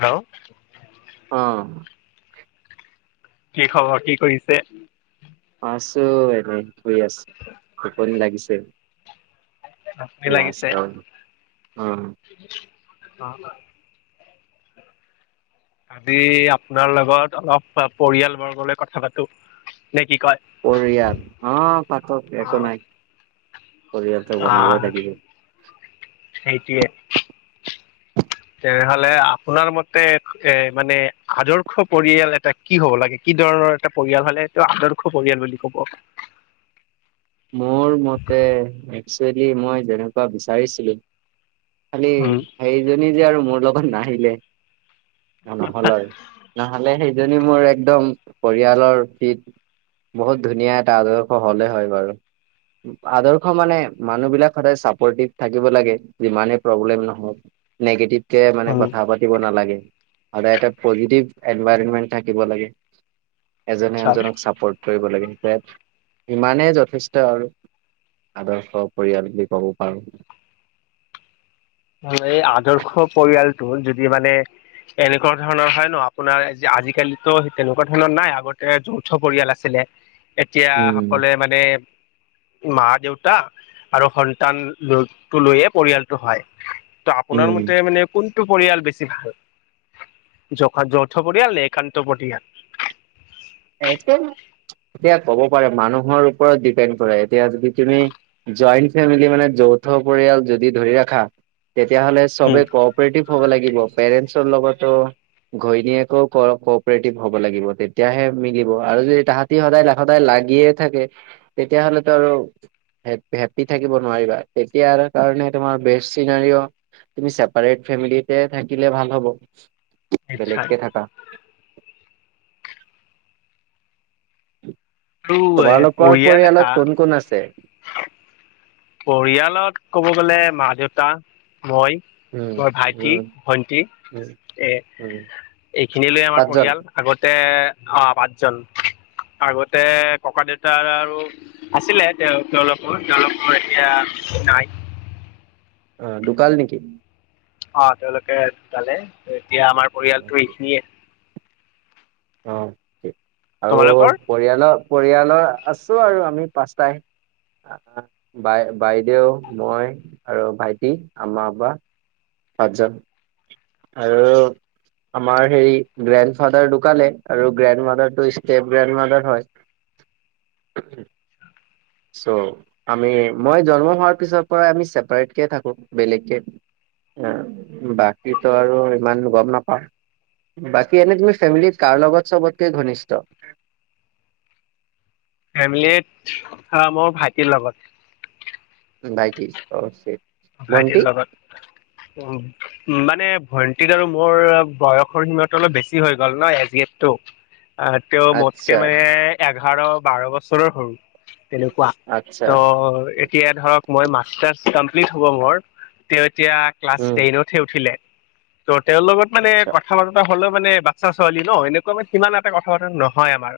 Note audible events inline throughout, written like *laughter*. Hello, অ', কি খবৰ কি কৰিছে আছো এনে শুই আছো টোপনি লাগিছে আমনি লাগিছে লাষ্ট উম অ। আজি আপোনাৰ লগত অলপ পৰিয়ালবৰ্গলৈ কথা পাতো। নে কি কয় পৰিয়াল অ পাতক অ একো নাই পৰিয়াল ত বনাবই লাগিব নাইটিয়ে। তেনেহলে আপোনাৰ মতে মানে আদৰ্শ পৰিয়াল এটা কি হব লাগে কি ধৰ এটা পৰিয়াল হলে এইটো আদৰ্শ পৰিয়াল বুলি কব মোৰ মতে একচুৱেলি মই যেনেকুৱা বিচাৰিছিলোঁ। খালি উম সেইজনী যে আৰু মোৰ লগত নাহিলে। নহল নহলে সেইজনী মোৰ একদম পৰিয়ালৰ ফিট বহুত ধুনীয়া এটা আদৰ্শ হলে হয় বাৰু আদৰ্শ মানে মানুহ বিলাক সদায় চাপৰ্টিভ থাকিব লাগে। যিমানে প্ৰব্লেম নহওক নিগেটিভ কে মানে উম কথা পাতিব নালাগে। সদাই এটা পজিটিভ এনভাইৰনমেন্ট থাকিব লাগে এজনে আচ্ছা এনজনক চাপৰ্ট কৰিব লাগে *unintelligible* ইমানেই যথেষ্ট আৰু আদৰ্শ পৰিয়াল বুলি ক'ব পাৰোঁ। এই আদৰ্শ পৰিয়াল যদি মানে এনেকুৱা ধৰণৰ হয় ন আপোনাৰ আজিকালিতো তেনেকুৱা ধৰণৰ নাই আগতে এ যৌথ পৰিয়াল আছিলে এতিয়া উম সকলোৱে মানে মা দেউতা আৰু সন্তানটো লৈয়ে পৰিয়ালটো হয়। ত আপোনাৰ উম মতে মানে কোনটো পৰিয়াল বেছি ভাল। য যৌথ পৰিয়াল নে একান্ত পৰিয়াল। এটো এতিয়া ক'ব পাৰে মানুহৰ ওপৰত ডিপেণ্ড কৰে এতিয়া যদি তুমি জইণ্ট ফেমিলি মানে যৌথ পৰিয়াল যদি ধৰি ৰাখা তেতিয়া হলে উম সবে কপটিভ হব লাগিব। পেৰেন্স লগতো ঘৈণীয়েকো কপৰেটিভ হব লাগিব তেতিয়াহে মিলিব আৰু যদি তাহাঁতি সদায় সদায় লাগিয়ে থাকে তেতিয়াহলেতো আৰু হেপ হেপ্পী থাকিব নোৱাৰিবা তেতিয়াৰ কাৰণে তোমাৰ বেষ্ট চিনাৰিও তুমি ছেপাৰেট ফেমিলিতে থাকিলে ভাল হ'ব নিশ্চয় বেলেগকে থাকা। আৰু এ তোমালোকৰ পৰিয়াল এটা পৰিয়ালত কোন কোন আছে? পৰিয়ালত ক'ব গ'লে মা দেউতা মই উম মোৰ ভাইটি, উম ভন্টি উম এ উম এইখিনি লৈ আমাৰ পাঁচজন পৰিয়াল আগতে আহ পাঁচজন আগতে ককা দেউতাৰ আৰু আছিলে তেওঁ তেওঁলোকো তেওঁলোক এতিয়া নাই। আহ দোকাল নেকি? অ তেওঁলোকে ধুকালে এতিয়া আমাৰ পৰিয়ালটো এইখিনিয়ে অ', আৰু তোমালোকৰ পৰিয়াল পৰিয়ালৰ আছো আৰু আমি পাঁচটাই বাই বাইদেউ মই আৰু ভাইটি আম্মা আব্বা পাঁচজন আৰু আমাৰ হেৰি গ্ৰেণ্ড ফাদাৰ দোকানে আৰু গ্ৰেণ্ড মাদাৰ টো ষ্টেপ গ্ৰেণ্ড মাদাৰ হয় *inaudible* উম চ' আমি মই জন্ম হোৱাৰ পিছৰ পৰাই আমি চছেপাৰেটকে থাকোঁ বেলেগকে বাকী তো আৰু ইমান গম নাপাওঁ। বাকী এনে তুমি ফেমিলী কাৰ লগত চবতকে ঘনিষ্ঠ। ফেমিলিত মোৰ ভাইটিৰ লগত। ভাইটি অ চেম ভাইটিৰ লগত উম মানে ভন টিত আৰু মৰ বয়সৰ সীমাটো অলপ বেছি হৈ গ'ল ন এজ গেপটো। আ তেওঁ মোতকে আচ্ছা মানে এঘাৰ বাৰ বছৰৰ সৰু। তেনেকুৱা আচ্ছা ত এতিয়া ধৰক মই মাষ্টাৰছ কমপ্লিট হব মৰ। তে তিয়া ক্লাছ উম টেনতহে উঠিলে। ত তেওঁলগত মানে আচ্ছা কথা বাৰ্তা হলো মানে বাচ্ছা ছোৱালী ন এনেকুৱা মানে সিমান এটা কথা বতৰা নহয় আমাৰ।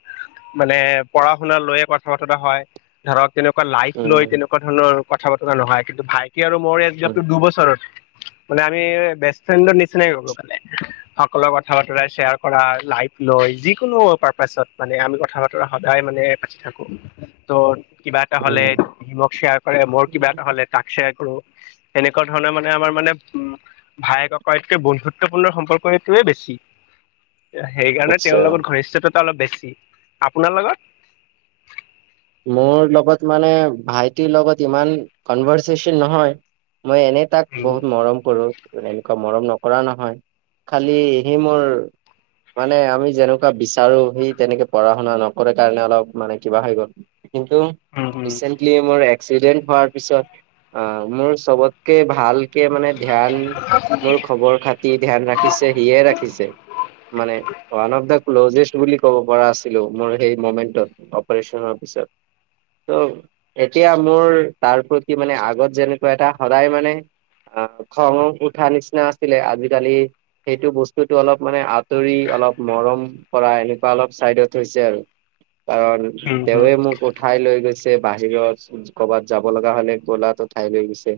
মানে পঢ়া শুনা ল লৈয়ে কথা বতৰা হয় ধৰক। তেনেকুৱা লাইফ লৈ উম তেনেকুৱা ধৰণৰ কথা বতৰা নহয় কিন্তু ভাইটি আৰু মোৰ এজ গেপ উম টো দুবছৰৰ। মানে আমি বেষ্ট ফ্ৰেণ্ডৰ নিচিনাই গলো মানে সকলো কথা বতৰা শ্বেয়াৰ কৰা, লাইফ লৈ যিকোনো পাৰ্পাছত মানে আমি কথা বতৰা সদায় মানে পাতি থাকো। ত কিবা এটা হলে উম সি মোক শ্বেয়াৰ কৰে মোৰ কিবা এটা হলে তাক শ্বেয়াৰ কৰো। এনেকুৱা ধৰণে মানে আমাৰ মানে উ ভায়েক ককায়েতকৈ বন্ধুত্বপূৰ্ণ সম্পৰ্কটোৱে বেছি। সেইকাৰণে তেওঁৰ আচ্ছা লগত ঘনিষ্ঠততা অলপ বেছি। আপোনাৰ লগত? মোৰ লগত মানে ভাইটিৰ লগত ইমান কনভাৰ্চেচন নহয়। মই এনেই তাক উম বহুত মৰম কৰো। এনেকুৱা মৰম নকৰা নহয় খালি সি মোৰ মানে আমি যেনেকুৱা বিচাৰো সি তেনেকে পঢ়া শুনা নকৰে কাৰণে অলপ মানে কিবা হৈ গ'ল। কিন্তু উম উম। ৰিচেন্টলি মোৰ এক্সিডেন্ট হোৱাৰ পিছত আ মোৰ চবতকে ভা ভালকে মানে ধ্যান নৰ খবৰ খাতি ধ্যান ৰাখিছে সিয়ে ৰাখিছে। মানে ওৱান অফ দা ক্ল'জেষ্ট বুলি ক'ব পৰা আছিলো মোৰ সেই মমেন্টত অপাৰচনৰ পিছত। *inaudible* ত এতিয়া মোৰ তাৰ প্ৰতি মানে আগত যেনেকুৱা এটা সদায় মানে অ' খং উঠা নিচিনা আছিলে আজিকালি সেইটো বস্তুতো অলপ মানে আঁতৰি অলপ মৰম কৰা এনেকুৱা অলপ চাইডত হৈছে আৰু কাৰণ উম হুম দেৱে মোক উঠাই লৈ গৈছে বাহিৰত কৰ'বাত যাব লগা হলে কোলাত উঠাই লৈ গৈছে।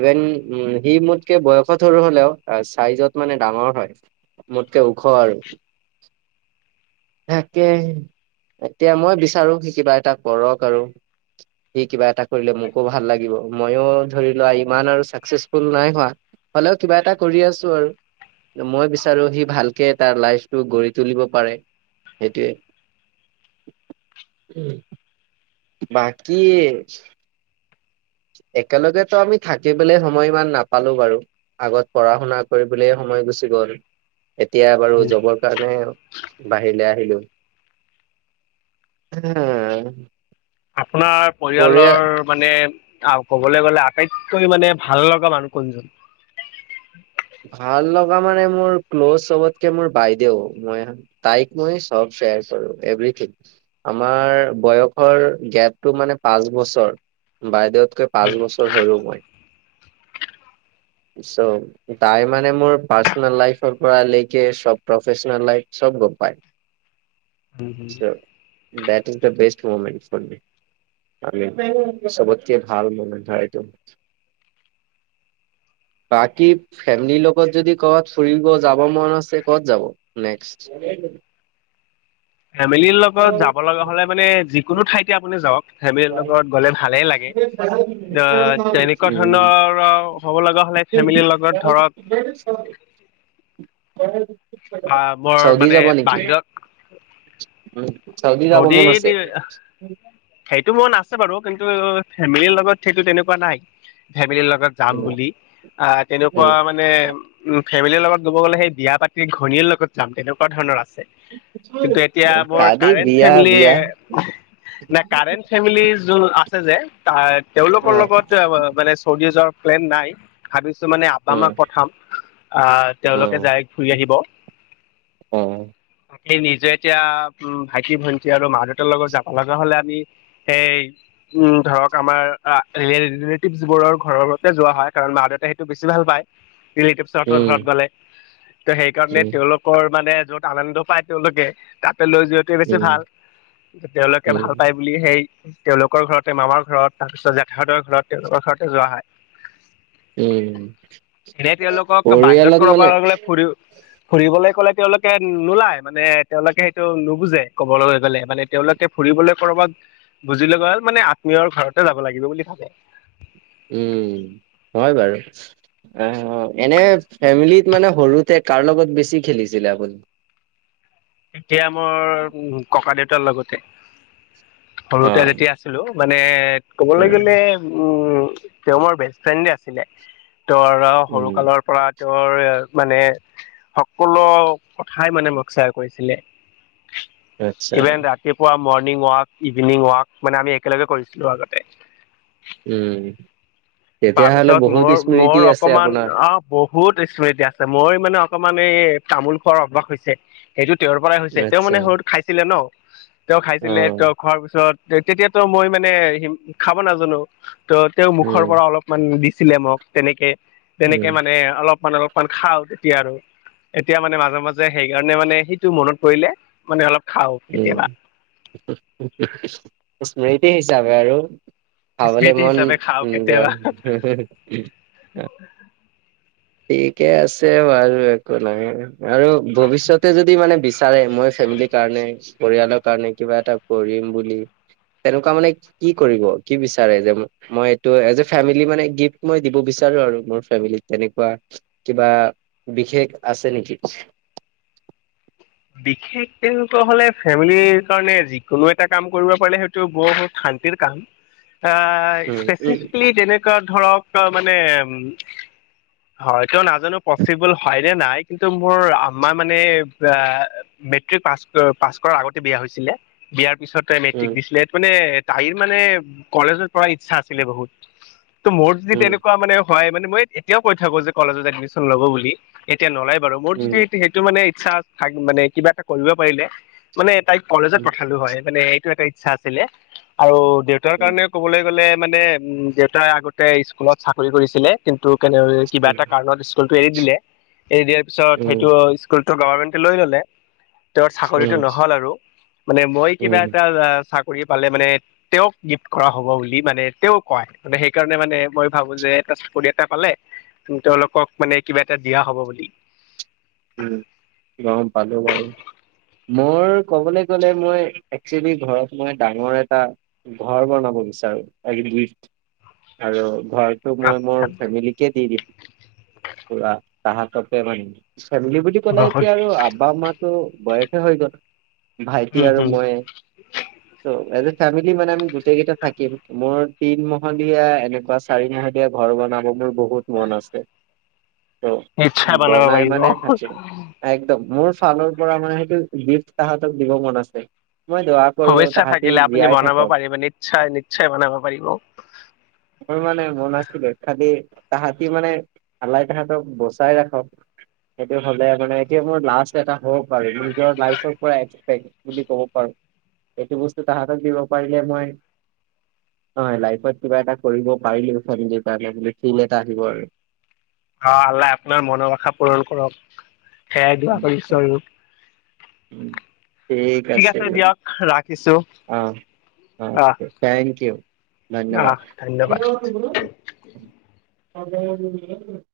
ইভেন উ সি মোতকে বয়সত সৰু হলেও চাইজত মানে ডাঙৰ হয়। মোত মোতকে ওখ আৰু। *inaudible* তাকে এতিয়া মই বিচাৰো সি কিবা এটা কৰক আৰু। সি কিবা এটা কৰিলে মোকো ভাল লাগিব মইয়ো ধৰি লোৱা ইমান আৰু চাকচেচফুল নাই হোৱা। হ'লেও কিবা এটা কৰি আছো আৰু। মই বিচাৰো সি ভালকে তাৰ লাইফটো গঢ়ি তুলিব পাৰে। সেইটোৱে উম। বাকী একেলগেতো আমি থাকিবলৈ সময় ইমান নাপালো বাৰু আগত পঢ়া শুনা কৰিবলৈয়ে স সময় গুচি গ'ল এতিয়া বাৰু হুম জবৰ কাৰণে বাহিৰলৈ আহিলো। *unintelligible* আপোনাৰ পৰিয়া পৰিয়ালৰ মানে আৰু ক'বলৈ গ'লে আটাইতকৈ মানে ভাল লগা মানুহ কোনজন? ভাল লগা মানে মোৰ ক্ল'জ চবতকে মোৰ বাইদেউ মই তাইক মই চব শ্বেয়াৰ কৰো এভৰিথিং আমাৰ বয়সৰ গেপটো মানে পাঁচ বছৰ। বাইদেউতকৈ উম, পাঁচ বছৰ সৰু মই। *unintelligible* চ' তাই মানে মোৰ পাৰ্চনেল লাইফৰ পৰা লেকে চব প্ৰফেচনেল লাইফ চব গম পাই। *inaudible* হুম। So that is the best moment for মি। *unintelligible* বাকী ফেমিলিৰ লগত যদি কৰ'বাত ফুৰিব যাব মন আছে ক'ত যাব নেক্স? ফেমিলিৰ লগত যাব লগা হলে মানে যিকোনো ঠাইতে আপুনি যাওক ফেমিলিৰ লগত গলে ভালেই লাগে তেনেকুৱা ধৰণৰ হব লগা হলে, ফেমিলিৰ লগত ধৰক বা মোৰ চৌদি মানে যাব নেকি বাহিৰত চৌদি যাব মন আছে সেইটো মন আছে বাৰু কিন্তু ফেমিলিৰ লগত সেইটো তেনেকুৱা নাই ফেমিলিৰ লগত *unintelligible* কাম বুলি আহ তেনেকুৱা উম, মানে উম ফেমিলিৰ লগত কব গ'লে সেই বিয়া পাতিৰ ঘৈনীৰ লগত যাম তেনেকুৱা ধৰণৰ কিন্তু এতিয়া মোৰ কাৰেণ্ট ফেমিলিয়ে নে কাৰেণ্ট ফেমিলি যোন আছে যে তেওঁলোকৰ লগত মানে চৌদি জৰ প্লেন নাই ভাবি মানে আম্মা ক পঠাম আহ তেওঁলোকে জাইৰেক্ট ঘুৰি আহিব অ সেই নিজে এতিয়া উম ভাইটি ভন্টি আৰু মা দেউতাৰ লগত যাব লগা হলে আমি সেই উম ধৰক আমাৰ ৰিলেটিভবোৰৰ ঘৰতে যোৱা হয় কাৰণ মাজতে সেইটো বেছি ভাল পায় ৰিলেটিভঁতৰ উম ঘৰত উম গলে তো সেইকাৰণে তেওঁলোকৰ মানে যত আনন্দ পায় তেওঁলোকে তাতে লৈ যোৱাটোৱে বেছি উম ভাল তেওঁলোকে উম ভাল পায় সেই তেওঁলোকৰ ঘৰতে মামাৰ ঘৰত তাৰপিছত জেঠাহঁতৰ ঘৰত তেওঁলোকৰ ঘৰতে যোৱা হয় উম উ এতিয়া তেওঁলোকক বাহিৰত পৰিয়ালত কব মানে গলে ফুৰি ফুৰিবলৈ গ'লে তেওঁলোকে নোলায় মানে তেওঁলোকে সেইটো নুবুজে কবলৈ গলে মানে তেওঁলোকে ফুৰিবলৈ কৰ'বাত বুজি লবা হ'ল মানে আত্মীয়ৰ ঘৰতে যাব লাগিব বুলি ভাবে উম হয় বাৰু অ এনে ফেমিলিত মানে সৰুতে কাৰ লগত বেছি খেলিছিলে আপুনি এতিয়া মোৰ ককা দেউতাৰ লগতে অ সৰুতে যেতিয়া আছিলো মানে ক'বলৈ উম গ'লে উম, তেওঁ মোৰ বেষ্ট ফ্ৰেণ্ডে আছিলে। তৰা সৰু উম, কালৰ পৰা তৰ মানে সকলো কথাই মানে মোক চিয়াৰ কৰিছিলে। আচ্ছা ইভেন ৰাতিপুৱা মই মৰ্ণিং ৱাক, ইভিনিং ৱাক মানে আমি একেলগে কৰিছিলো আগতে উম। তেতিয়াহ'লে তাৰপিছত বহুত মোৰ স্মৃতি মোৰ আছে অকমান আপোনাৰ অ', বহুত স্মৃতি আছে মই মানে অকমান মানে তামোল খোৱাৰ আভাস হৈছে সেইটো তেওঁৰ পৰাই হৈছে তেওঁ আচ্ছা মানে সৰুত খাইছিলে ন'। তেওঁ অ খাইছিলে তেওঁ খোৱাৰ পিছত তেতিয়াতো মই মানে খাব নাজানো। ত' তেওঁ উম মুখৰ পৰা অলপমান দিছিলে মোক তেনেকে, তেনেকে উম মানে অলপ মানে অলপমান খাওঁ তেতিয়া আৰু এতিয়া মানে মাজে মাজে সেইকাৰণে মানে সেইটো মনত পৰিলে মানে অলপ খাওঁ উম, কেতিয়াবা স্মৃতি হিচাপে আৰু। খাবলৈ স্মৃতি মন, হিচাপে খাওঁ উম। কেতিয়াবা ঠিকে আছে বাৰু, একো নাই আৰু ভৱিষ্যতে যদি মানে বিচাৰে মই ফেমিলি কাৰণে পৰিয়ালৰ কাৰণে কিবা এটা কৰিম বুলি। তেনেকুৱা মানে কি কৰিব? কি বিচাৰে যে মই এইটো এজ এ ফেমিলি মানে গিফ্ট মই দিব বিচ বিচাৰো আৰু মোৰ ফেমিলী তেনেকুৱা কিবা বিশেষ আছে নেকি? *inaudible* বিশেষ তেওঁলোকৰ হ'লে ফেমিলিৰ কাৰণে যিকোনো এটা কাম কৰিব পাৰিলে সেইটো বহুত শান্তিৰ কাম। এটা উম উম স্পেচিফিকেলি যেনেকুৱা ধৰক মানে হয় তো নাজানো পচিবল হয় নে নাই, কিন্তু মোৰ আম্মা মানে মেট্ৰিক পাছ - পাছ কৰাৰ আগতে বিয়া হৈছিলে বিয়াৰ পিছত তাই মেট্ৰিক দিছিলে মানে তাইৰ মানে কলেজত পঢ়াৰ ইচ্ছা আছিলে বহুত। ত' মোৰ যদি উম তেনেকুৱা মানে হয় মানে মই এতিয়াও কৈ থাকো যে কলেজত এডমিশ্যন ল'ব বুলি এতিয়া নলাই। বাৰু মোৰ উম যদি সেইটো মানে ইচ্ছা থ মানে কিবা এটা কৰিব পাৰিলে মানে তাইক কলেজত উম পঠালো হয় মানে এইটো এটা ইচ্ছা আছিলে আৰু দেউতাৰ উম কাৰণে ক'বলৈ গ'লে মানে উম দেউতাই আগতে স্কুলত চাকৰি কৰিছিলে, কিন্তু কেনে কিবা উম এটা কাৰণত স্কুল এৰি দিলে এৰি দিয়াৰ পিছত উম সেইটো স্কুলতটো গভমেন্টে লৈ ললে। তেওঁৰ চাকৰিতটো উম নহল আৰু মানে মই কিবা উম এটা কৰি পালে মানে তেওঁক গিফ্ট কৰা হ'ব বুলি মানে তেওঁ কয় মানে সেইকাৰণে মানে মই ভাবোঁ যে এটা চাকৰি এটা পালে তেওঁলোকক মানে কিবা এটা দিয়া হব বুলি। উম, গম পালো বাৰু। মোৰ কবলৈ গলে মই একচেলি ঘৰত মই ডাঙৰ এটা ঘৰ বনাব আৰু *inaudible* ঘৰটো মই মোৰ আচ্ছা ফেমিলিকে দি দিম, পুৰা তাহাককে মানে। ফেমিলি বুলি ক'লে বহুত এতিয়া আৰু আব্বা মাতো বয়সে হৈ গ'ল। ভাইটি উম আৰু হম মইে ত' এজ ফেমিলি মানে আমি গোটেই কেইটা থাকিম মোৰ তিনমলীয়া এনেকুৱা চাৰি মাহলীয়া ঘৰ বনাব মোৰ বহুত মন আছে। ত' নিশ্চয় বনাব বনাই মানে পাৰিব। একদম মোৰ ফালৰ পৰা মানে সেইটো গিফ্ট তাহাঁতক দিব মন আছে। মই দোৱা কৰো ভৱিষ্য তাহাঁতি থাকিলে আপুনি জীয়াই বনাব থাকক পাৰিব নিশ্চয়, নিশ্চয় বনাব পাৰিব। মোৰ মানে মন আছিলে, খালি তাহাঁতি মানে আলাই তাহাঁতক বচাই ৰাখক। সেইটো হ'লে মানে এতিয়া মোৰ লাষ্ট এটা হপ আৰু মোৰ নিজৰ লাইফৰ পৰা বুলি ক'ব পাৰোঁ, এইটো বস্তু তাহঁতক দিব পাৰিলে মই হয়, লাইফত কিবা এটা কৰিব পাৰিলোঁ *unintelligible* কাৰণে বুলি ফিলড এটা আহিব আৰু। অ', আল্লাহ আপোনাৰ মনৰ ভাষা পূৰণ কৰক, সেয়াই দোৱা উম, কৰিছোঁ আৰু উম, ঠিক আছে দিয়ক, ৰাখিছোঁ। অ'। থেংক ইউ, ধন্যবাদ আহ ধন্যবাদ *unintelligible* *unintelligible*